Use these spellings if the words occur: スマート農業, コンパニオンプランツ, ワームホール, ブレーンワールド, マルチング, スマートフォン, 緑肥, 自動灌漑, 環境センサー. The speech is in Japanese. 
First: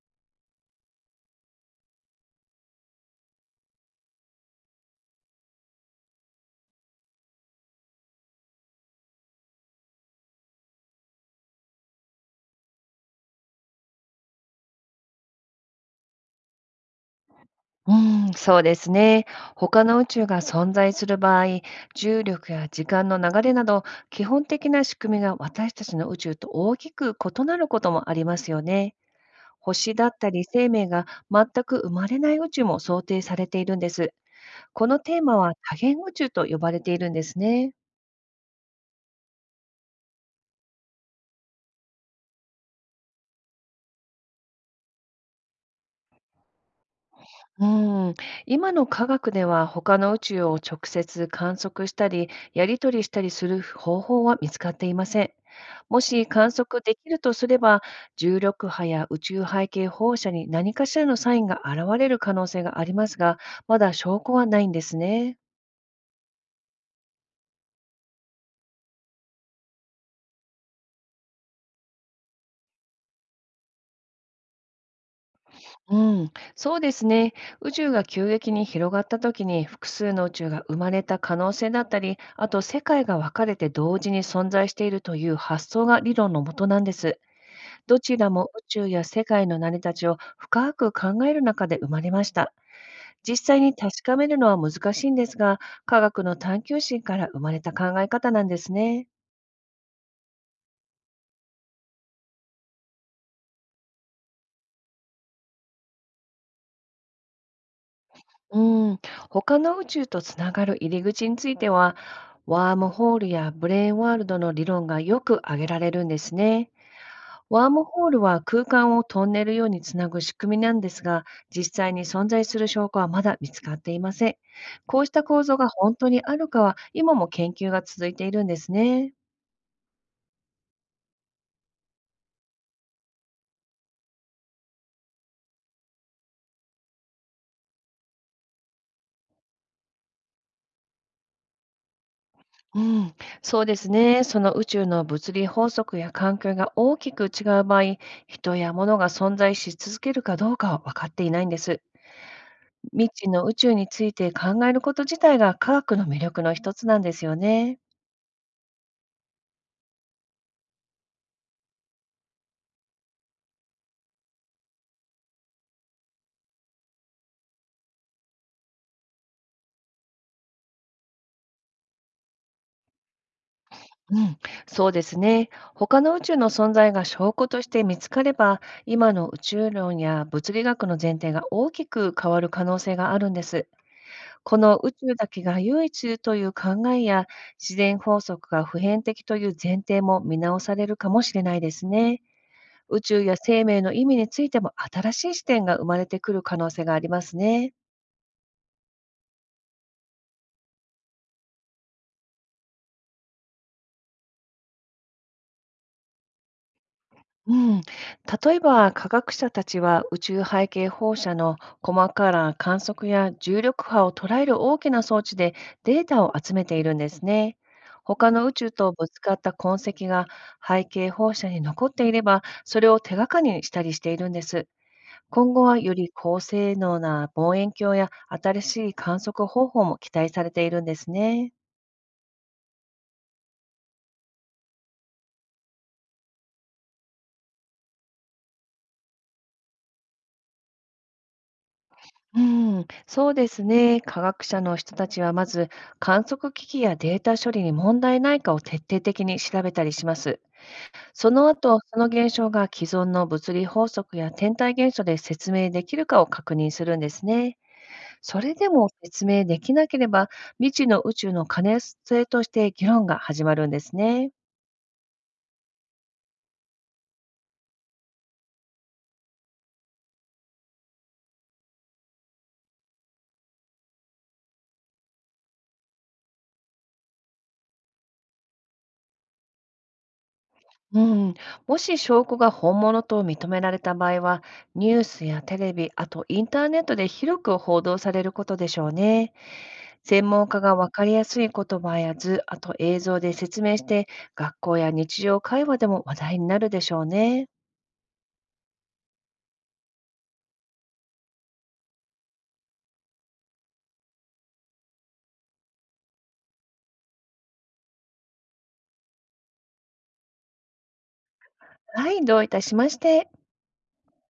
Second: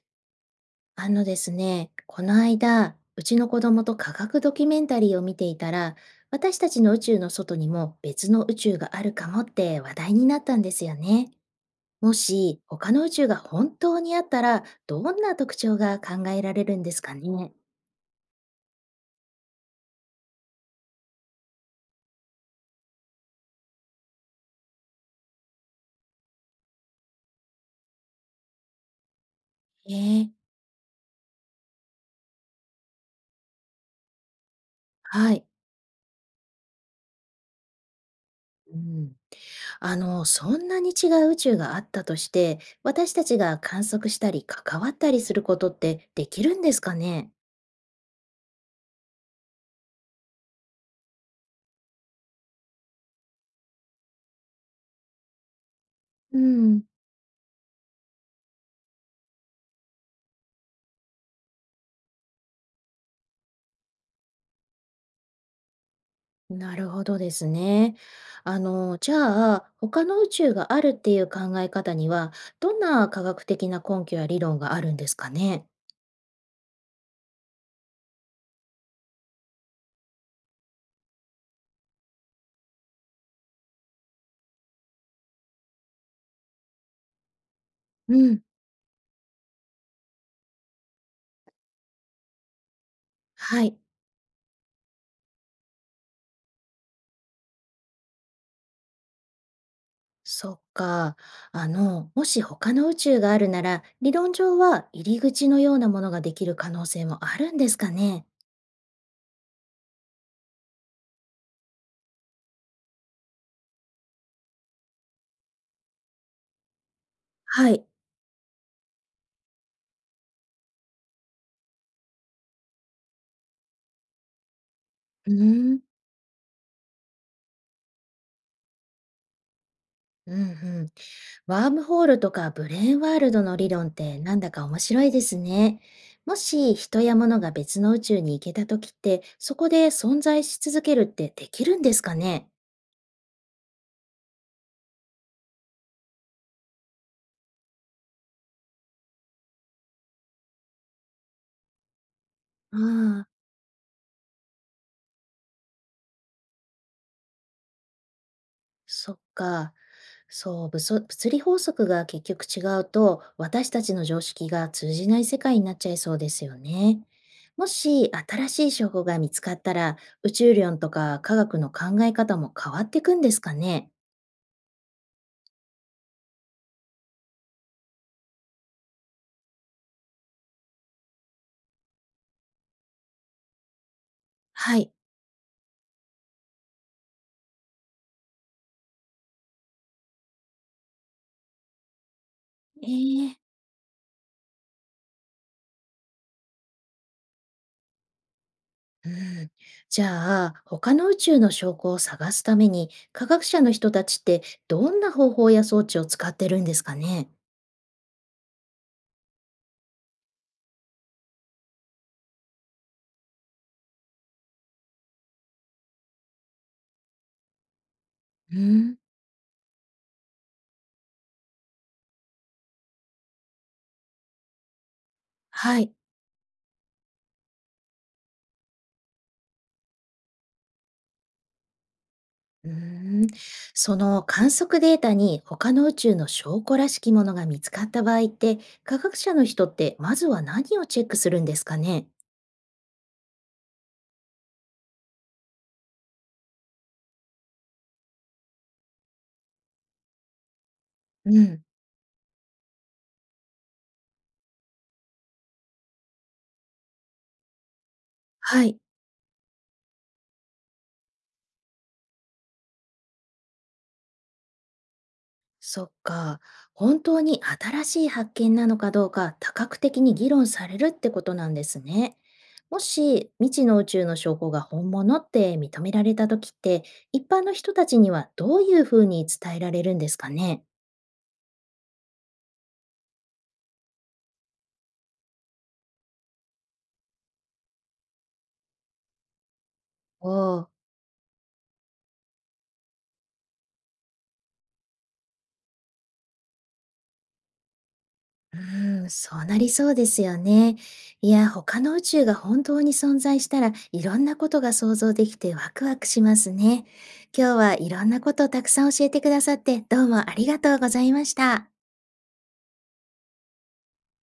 あのですね、この間、うちの子供と科学ドキュメンタリーを見ていたら、私たちの宇宙の外にも別の宇宙があるかもって話題になったんですよね。もし他の宇宙が本当にあったら、どんな特徴が考えられるんですかね。うん、そうですね。他の宇宙が存在する場合、重力や時間の流れなど、基本的な仕組みが私たちの宇宙と大きく異なることもありますよね。え星だったえ、り生命が全く生まれない宇宙も想定されているんです。このテーはマい。は多元宇宙と呼ばれているんですね。うん、そんなに違う宇宙があったとして、私たちが観測したり関わったりすることってできるんですかね。うん、今の科学では他の宇宙を直接観測したり、やり取りしたりする方法は見つかっていません。もしう観ん。測できるとすれば、重力波や宇宙背景放射に何かしらのサインが現れる可能性がありますが、まだ証拠はないんですね。なるほどですね。じゃあ、他の宇宙があるっていう考え方には、どんな科学的な根拠や理論があるんですかね？うん、そうですね。宇宙が急激に広がった時に複数の宇宙が生まれた可能性だったり、あと世界が分かれて同時に存在しているという発想が理論のもとなんです。どうちらん、も宇宙や世界の成り立ちを深く考える中で生まれました。実際はにい。確かめるのは難しいんですが、科学の探求心から生まれた考え方なんですね。そっか。もし他の宇宙があるなら、理論上は入り口のようなものができる可能性もあるんですかね？うん、他の宇宙とつながる入り口については、ワームホールやブレーンワールドの理論がよく挙げられるんですね。ワはームい。ホールは空間をトンネルようにつなぐ仕組みなんですが、実際に存在する証拠はまだ見つかっていません。こうしたう構造がーん。本当にあるかは、今も研究が続いているんですね。うんうん。ワームホールとかブレーンワールドの理論ってなんだか面白いですね。もし人や物が別の宇宙に行けた時って、そこで存在し続けるってできるんですかね？うん、そうですね。その宇宙の物理法則や環境が大きく違う場合、人や物が存在し続けるかどうかは分かっていないんです。未あ知あ、の宇宙について考えること自体が科学の魅力の一つなんですよね。そっか。そう、物理法則が結局違うと、私たちの常識が通じない世界になっちゃいそうですよね。もし新しい証拠が見つかったら、宇宙論とか科学の考え方も変わっていくんですかね？うん、そうですね。他の宇宙の存在が証拠として見つかれば、今の宇宙論や物理学の前提が大きく変わる可能性があるんです。このはい。宇宙だけが唯一という考えや、自然法則が普遍的という前提も見直されるかもしれないですね。宇宙えやえ、生命の意味についても新しい視点が生まれてくる可能性がありますね。うん、じゃあ、他の宇宙の証拠を探すために、科学者の人たちってどんな方法や装置を使ってるんですかね？うん、例えば科学者たちは宇宙背景放射の細かな観測や重力波を捉える大きな装置でデータを集めているんですね。他の宇う宙とん、ぶつかった痕跡が背景放射に残っていれば、それを手がかりにしたりしているんです。今後ははよい。り高性能な望遠鏡や新しい観測方法も期待されているんですね。うーん、その観測データに他の宇宙の証拠らしきものが見つかった場合って、科学者の人ってまずは何をチェックするんですかね？うん、そうですね。科学者の人たちはまず観測機器やデータ処理に問題ないかを徹底的に調べたりします。そうのん。後、その現象が既存の物理法則や天体現象で説明できるかを確認するんですね。それはでい。も説明できなければ、未知の宇宙の可能性として議論が始まるんですね。そっか。本当に新しい発見なのかどうか多角的に議論されるってことなんですね。もし未知の宇宙の証拠が本物って認められた時って、一般の人たちにはどういうふうに伝えられるんですかね？うん、もし証拠が本物と認められた場合は、ニュースやテレビ、あとインターネットで広く報道されることでしょうね。専お門家ー、が分かりやすい言葉や図、あと映像で説明して、学校や日常会話でも話題になるでしょうね。うーん、そうなりそうですよね。いや、他の宇宙が本当に存在したらいろんなことが想像できてワクワクしますね。今日はいろんなことをたくさん教えてくださってどうもありがとうございました。はい、どういたしまして。